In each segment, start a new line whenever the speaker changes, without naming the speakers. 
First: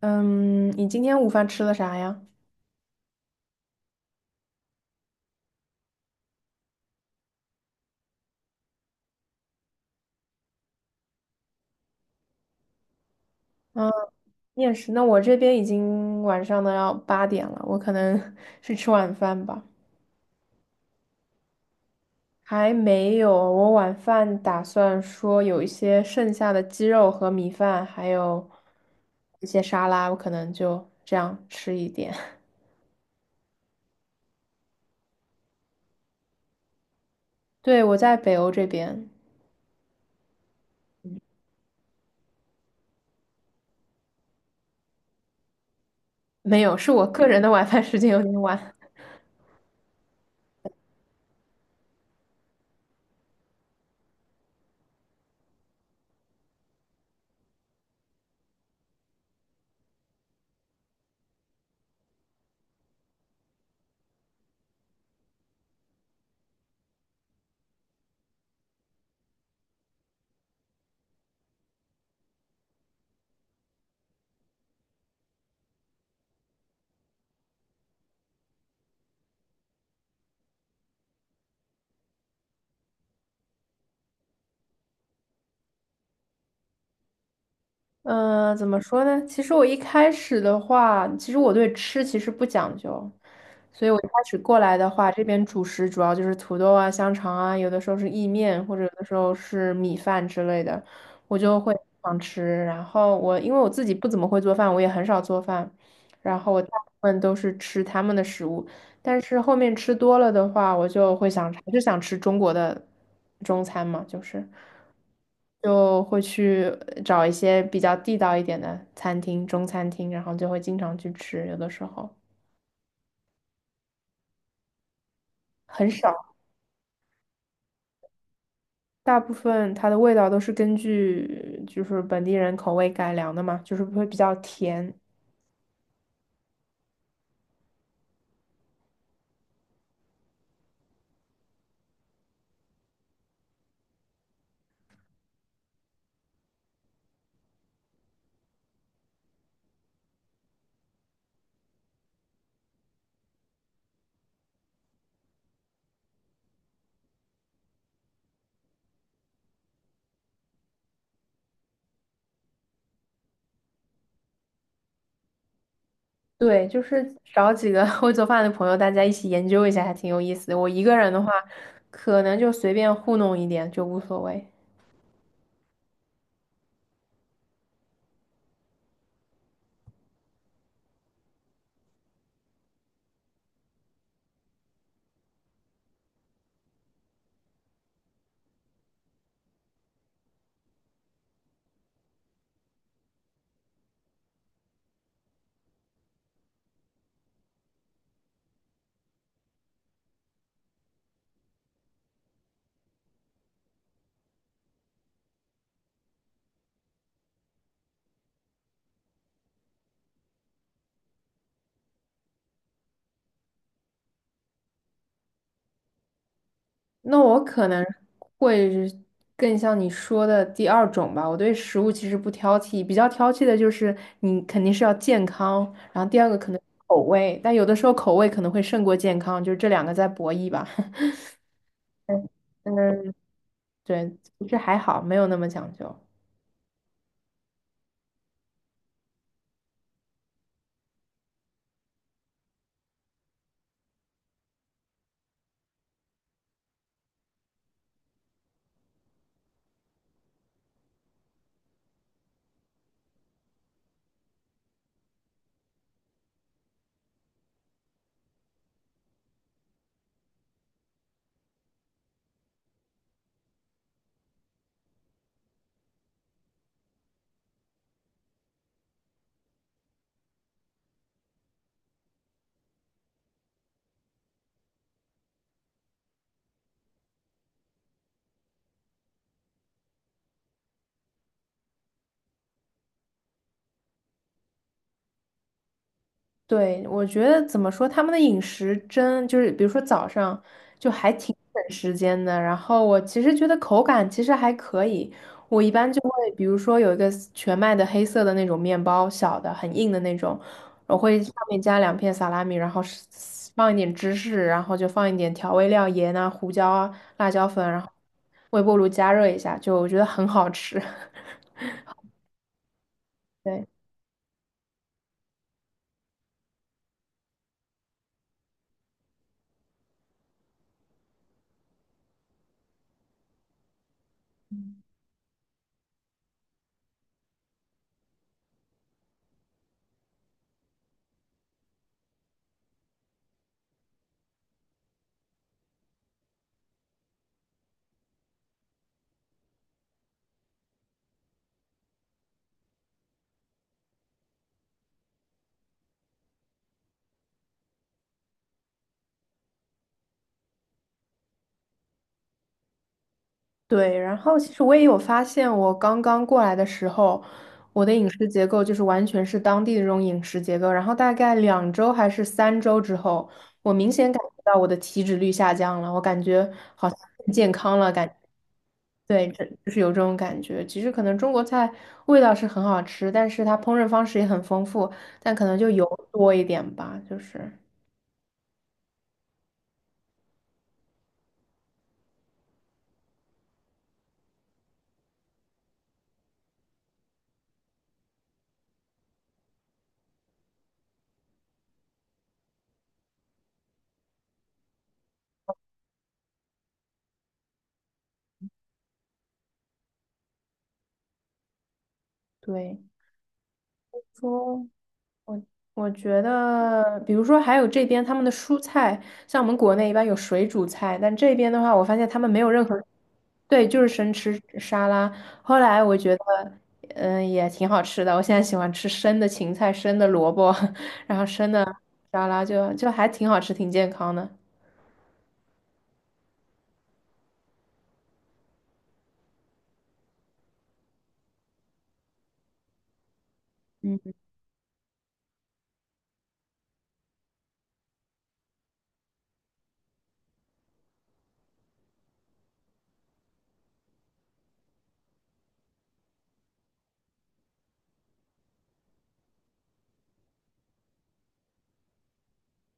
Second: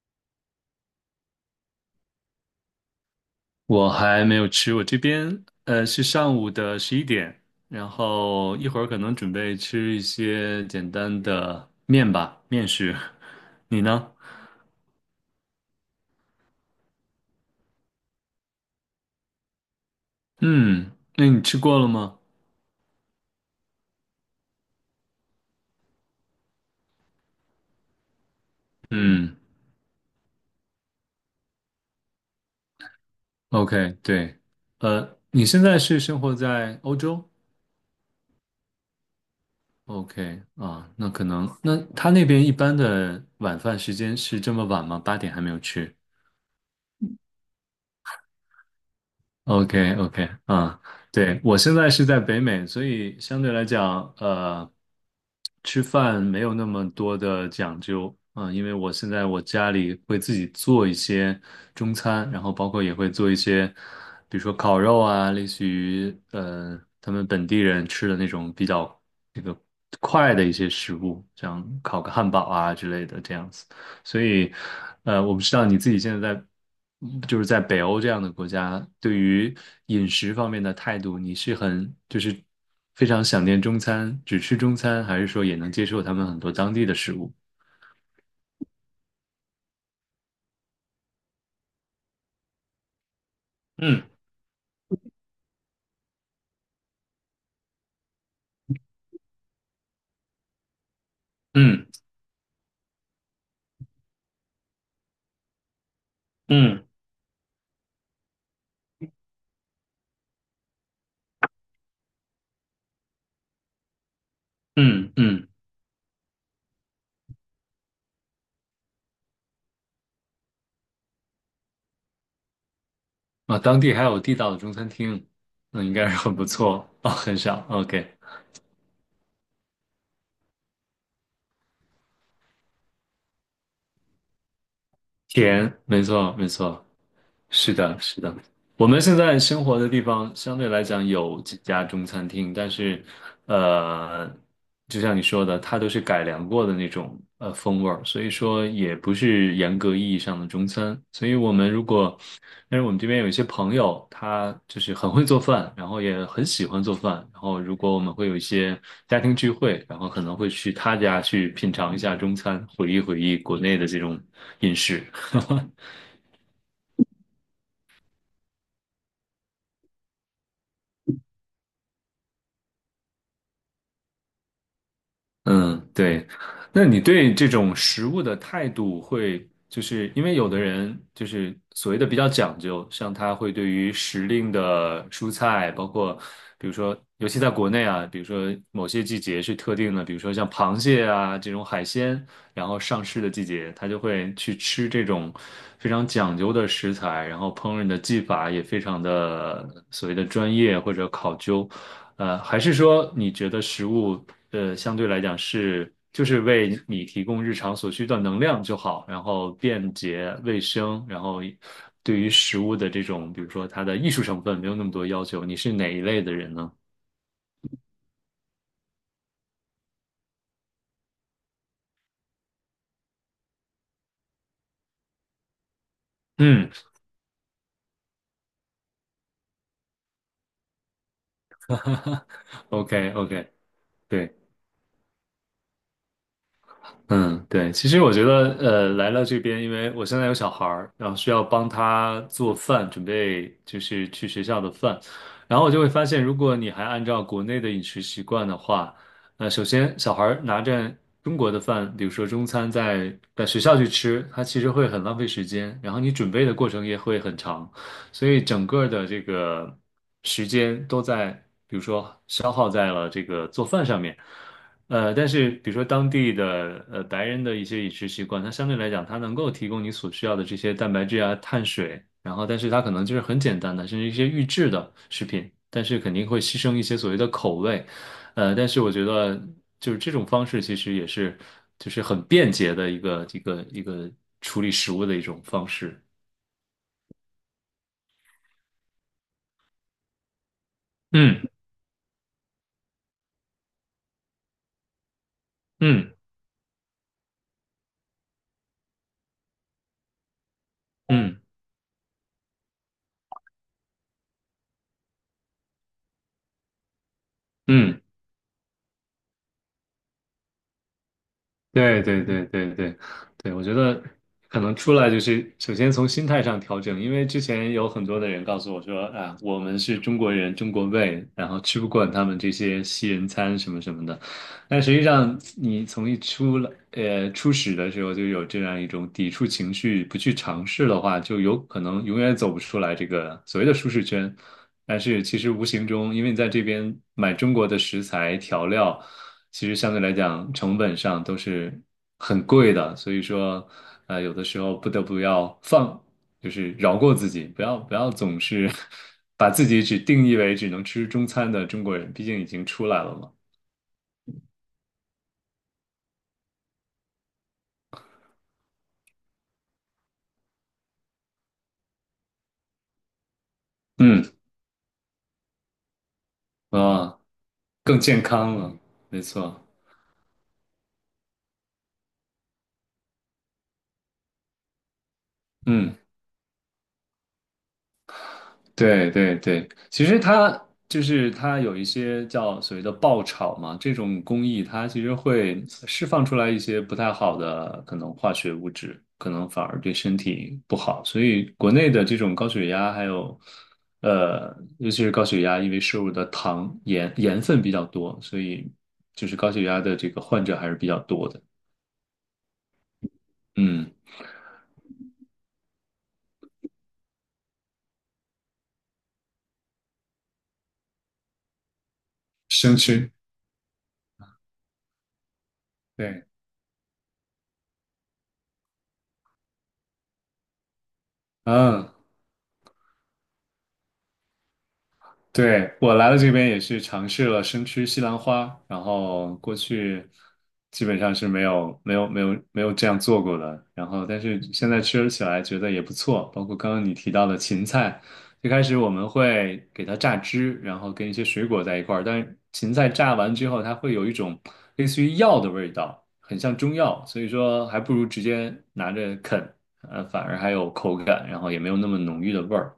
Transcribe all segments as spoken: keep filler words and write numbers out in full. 嗯，你今天午饭吃了啥呀？
我还没有吃，我这边呃是上午的十一点，然后一会儿可能准备吃一些简单的面吧，面食。你
嗯，
呢？
面食。那我这边已经晚上的要八点了，我可能 去吃晚饭吧。
嗯，那你吃过了吗？
还没有，我晚饭打算说有一些剩下的鸡肉和米饭，还有
嗯
一些沙拉，我可能就这样吃一点。
，OK，对，呃，你现在是生活在欧洲
对，我在北欧这边，
？OK，啊，那可能，那他那边一般的晚饭时间是这么晚吗？八点还没有吃？
没有，是我个人的晚饭时间有点晚。
OK OK 啊，对，我现在是在北美，所以相对来讲，呃，吃饭没有那么多的讲究啊，因为我现在我家里会自己做一些中餐，然后包括也会做一些，比如说烤肉啊，类似于呃他们本地人吃的那种比较这个快的一些食物，像烤个汉堡啊之类的这样子。所以，呃，我不知道你自己现在在，嗯就是在北欧这样的国家，对于饮食方面的态度，你是很就是非常想念中餐，只吃中餐，还是说也能接受他们很多当地的食物？
嗯，呃怎么说呢？其实我一开始的话，其实我对吃其实不讲究，所以我一
嗯
开始过来的话，这边主食主要就是土豆啊、香肠啊，有的时候是意面，或者有的时候是米饭之类的，我就会
嗯
想吃。然后我因为我自己不怎么会做饭，我也很少做饭，然后我大
嗯
部分都是吃他们的食物。但是后面吃多了的话，我就会想还是想吃中国的中餐嘛，就是
嗯嗯，
就会去找一些比较地道一点的餐厅，中餐厅，然后就会经常去吃，有的时候
啊，当地还有地道的中餐厅，那
很
应该是
少，
很不错哦，很少。OK，
大部分它的味道都是根据就是本地人口味改良的嘛，就是会比较甜。
甜，没错，没错，是的，是的。我们现在生活的地方相对来讲有几家中餐厅，但是，呃，就像你说的，它都是改良过的那种呃风味儿，所以说也不是严格意义上的中餐。所以我们如果，但是我们这边有一些朋友，他就是很会做饭，然后也很喜欢做饭，然后如果我们会有一些家庭聚会，然后可能会去他家去品尝一下中餐，回忆回忆国内的这种饮食。
对，就是找几个 会做饭的朋友，大家一起研究一下，还挺有意思的。我一个人的话，可能就随便糊弄一点就无所谓。
嗯，对。那你对这种食物的态度会，就是因为有的人就是所谓的比较讲究，像他会对于时令的蔬菜，包括比如说，尤其在国内啊，比如说某些季节是特定的，比如说像螃蟹啊这种海鲜，然后上市的季节，他就会去吃这种非常讲究的食材，然后烹饪的技法也非常的所谓的专业或者考究。呃，还是说你觉得食物？呃，相对来讲是就是为你提供日常所需的能量就好，然后便捷卫生，然后对于食物的这种，比如说它的艺术成分没有那么多要求。你是哪一类的人呢？
那我可能会是更像你说的第二种吧。我对食物其实不挑剔，比较挑剔的就是你肯定是要健康，然后第二个可能
嗯
口味，但有的时候口味可能会胜过健康，就是这两个在博弈吧。
，OK
嗯，
OK，
对，
对。
其实还好，没有那么讲究。
嗯，对，其实我觉得，呃，来了这边，因为我现在有小孩儿，然后需要帮他做饭，准备就是去学校的饭，然后我就会发现，如果你还按照国内的饮食习惯的话，呃，首先小孩儿拿着中国的饭，比如说中餐在在学校去吃，他其实会很浪费时间，然后你准备的过程也会很长，所以整个的这个时间都在，比如说消耗在了这个做饭上面。呃，但是比如说当地的呃白人的一些饮食习惯，它相对来讲，它能够提供你所需要的这些蛋白质啊、碳水，然后但是它可能就是很简单的，甚至一些预制的食品，但是肯定会牺牲一些所谓的口味。呃，但是我觉得就是这种方式其实也是就是很便捷的一个一个一个处理食物的一种方式。
对，我觉得怎么说，他们的饮食真就是，比如说早上就还挺
嗯
省时间的。然后我其实觉得口感其实还可以，我一般就会，
嗯
比如说有一个全麦的黑色的那种面包，小的很硬的那种，我会上
嗯
面加两片萨拉米，然后是放一点芝士，然后就放一点调味料，盐啊、胡椒啊、辣椒粉，然后
嗯。
微波炉加热一下，就我觉得很好吃。
对对对对对对，我
对。
觉得可能出来就是首先从心态上调整，因为之前有很多的人告诉我说啊，我们是中国人，中国胃，然后吃不惯他们这些西人餐什么什么的。但实际上，你从一出来，呃，初始的时候就有这样一种抵触情绪，不去尝试的话，就有可能永远走不出来这个所谓的舒适圈。但是其实无形中，因为你在这边买中国的食材调料，其实相对来讲成本上都是很贵的，所以说，呃，有的时候不得不要放，就是饶过自己，不要不要总是 把自己只定义为只能吃中餐的中国人，毕竟已经出来了嘛。
对，然后其实我也有发现，我刚刚过来的时候，我的饮食结构就是完全是当地的这种饮食结构。然后大概两周还是三周之后，我明显感
嗯。
觉到我的体脂率下降了，我感觉好像
啊、
更健康了，
更
感
健康了，没
对，这
错，
就是有这种感觉。其实可能中国菜味道是很好吃，但是它烹饪方式也很丰富，但可能就油
嗯，
多一点吧，就是
对对对，其实它就是它有一些叫所谓的爆炒嘛，这种工艺它其实会释放出来一些不太好的可能化学物质，可能反而对身体不好，所以国内的这种高血压还有呃，尤其是高血压，因为摄入的糖盐盐分比较多，所以就是高血压的这个患者还是比较多的，
对。
嗯，
说我觉得，比如说还有这边他们的蔬菜，像我们国内一般有水煮菜，但这边的话，我发现他们没有任
生
何，
吃，
对，就是生吃沙拉。后来我觉得，
对，
嗯，也挺好吃的。我现在喜欢吃生的芹菜、生的萝卜，然后生的
嗯。
沙拉就就还挺好吃，挺健康的。嗯
对，我来了这边也是尝试了生吃西兰花，然后过去基本上是没有没有没有没有这样做过的，然后但是现在吃起来觉得也不错，包括刚刚你提到的芹菜，最开始我们会给它榨汁，然后跟一些水果在一块儿，但是芹菜榨完之后，它会有一种类似于药的味道，很像中药，所以说还不如直接拿着啃，呃，反而还有口感，然后也没有那么浓郁的味儿，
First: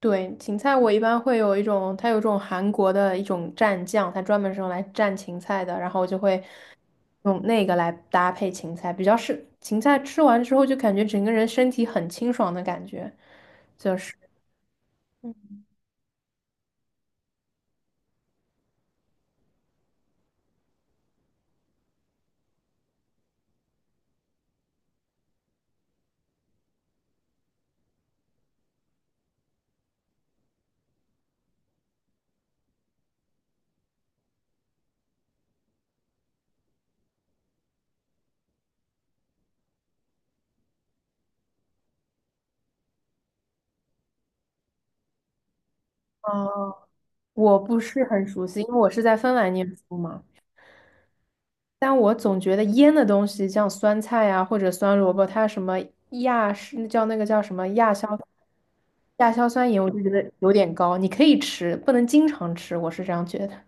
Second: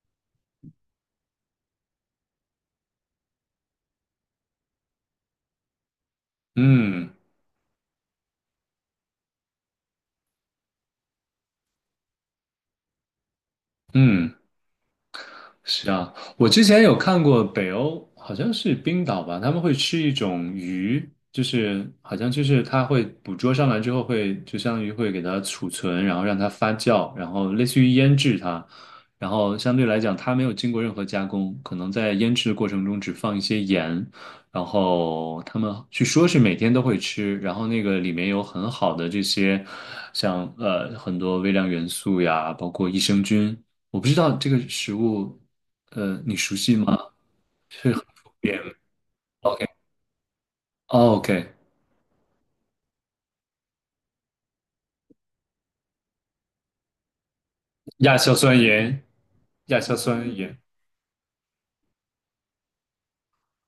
对，芹菜我一般会有一种，它有一种韩国的一种蘸酱，它专门是用来蘸芹菜的，然后我就会
嗯
用那个来搭配芹菜，比较是芹菜吃完之后就感觉整个人身体很清爽的感觉，就是，
嗯。
嗯
是啊，我之前有看过北欧，好像是冰岛吧，他们会吃一种鱼，就是好像就是它会捕捉上来之后会，就相当于会给它储存，然后让它发酵，然后类似于腌制它，然后相对来讲它没有经过任何加工，可能在腌制的过程中只放一些盐，然后他们据说是每天都会吃，然后那个里面有很好的这些，像呃很多微量元素呀，包括益生菌。我不知道这个食物呃，你熟悉
呃
吗？
我不
是
是
很
很
普
熟
遍。
悉，因为我是在芬兰念书嘛，
OK，OK，
但我总觉得腌的东西，像酸菜啊或者酸萝卜，它什么亚是叫那个叫什么亚
亚
硝。
硝酸盐，
亚硝酸盐
亚
我
硝
就觉得
酸
有
盐。
点高，你可以吃，不能经常吃，我是这样觉得。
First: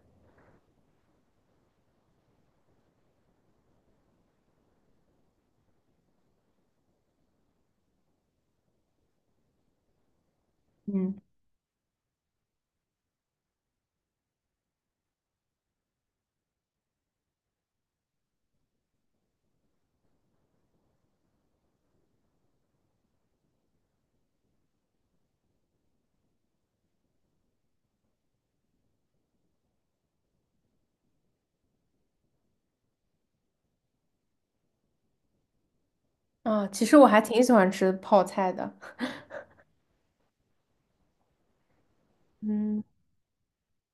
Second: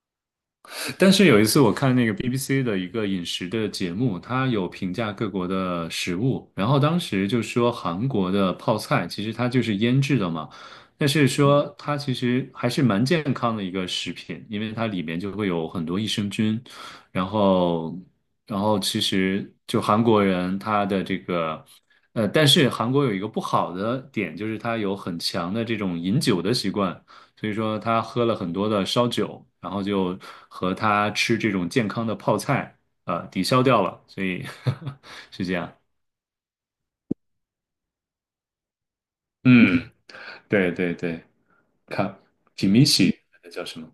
但是有一次我看那个 B B C 的一个饮食的节目，它有评价各国的食物，然后当时就说韩国的泡菜其实它就是腌制的嘛，但
嗯
是说它其实还是蛮健康的一个食品，因为它里面就会有很多益生菌，然后然后其实就韩国人他的这个。呃，但是韩国有一个不好的点，就是它有很强的这种饮酒的习惯，所以说他喝了很多的烧酒，然后就和他吃这种健康的泡菜，呃，抵消掉了，所以 是这样。
啊，其实我还挺喜欢吃泡菜的，
嗯，对对对，看
嗯
kimchi 那叫什么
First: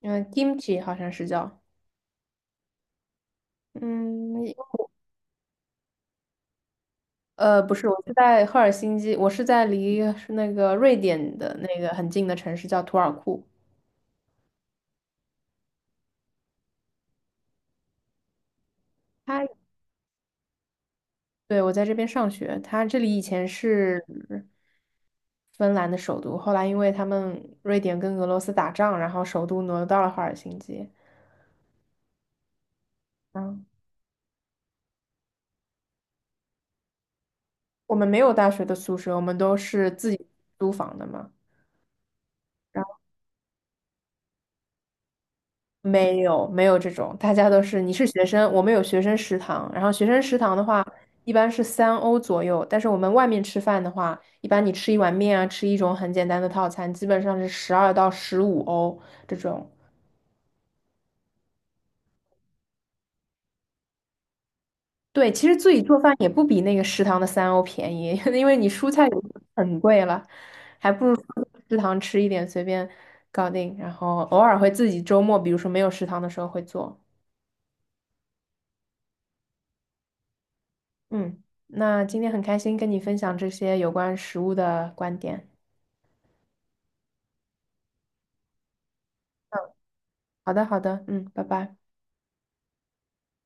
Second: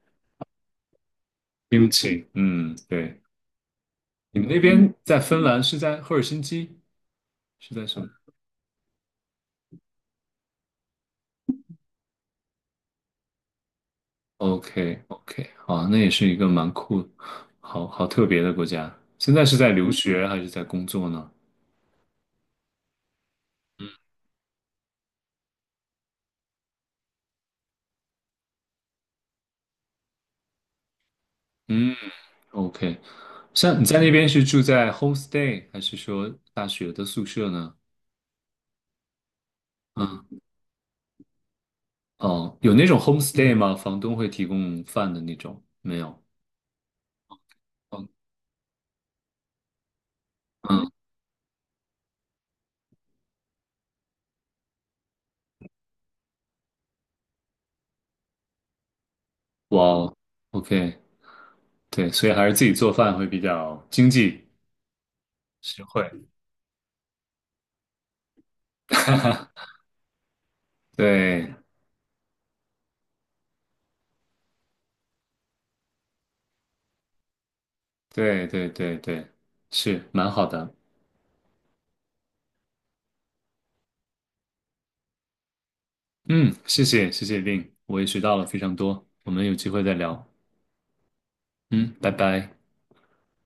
嗯，kimchi 好像是叫，
？kimchi，嗯，对。你们
嗯，
那边在芬兰是在赫尔辛基，
呃，不
是
是，
在
我
什么
是在赫尔辛基，我是在离是那个瑞典的那个很近的城市叫图尔库，
？OK OK，好，那也是一个蛮酷，好好特别的国家。现在
它，
是在留学还是在工作呢？
对，我在这边上学，它这里以前是芬兰的首都，后来因为他们瑞典跟俄罗斯打仗，然后首都挪到了赫尔辛基。
嗯。OK，
嗯。
像你在那边是住在 homestay 还是说大学的宿舍呢？
我们没有大学的宿舍，我们都是自己
嗯，
租房的嘛。
哦，有
然
那
后
种 homestay 吗？房东会提供饭的那种？没
没
有。
有没有这种，大家都是你是
嗯
学生，我们有学生食堂。然后学生食堂的话，
嗯，
一般是三欧左右，但是我们外面吃饭的话，一般你吃一碗面啊，吃一种很简单的套餐，基本上是十二到十五欧这种。
哇哦，OK，对，所以还是自己做饭会比较经济
对，其实自己
实
做饭
惠。
也不比那个食堂的三欧便宜，因为你蔬菜也很贵了，还不如说
对，
食堂吃一点，随便搞定。然后偶尔会自己周末，比如说没有食堂的时候会做。
对，对，对，对，是蛮好的。
嗯，那今天很开心跟你分享这些有关食物的观点。
嗯，谢谢，谢谢 Vin，我也学到了非常多。我们有机会再聊。
好的，好的，嗯，拜拜。
嗯，拜拜。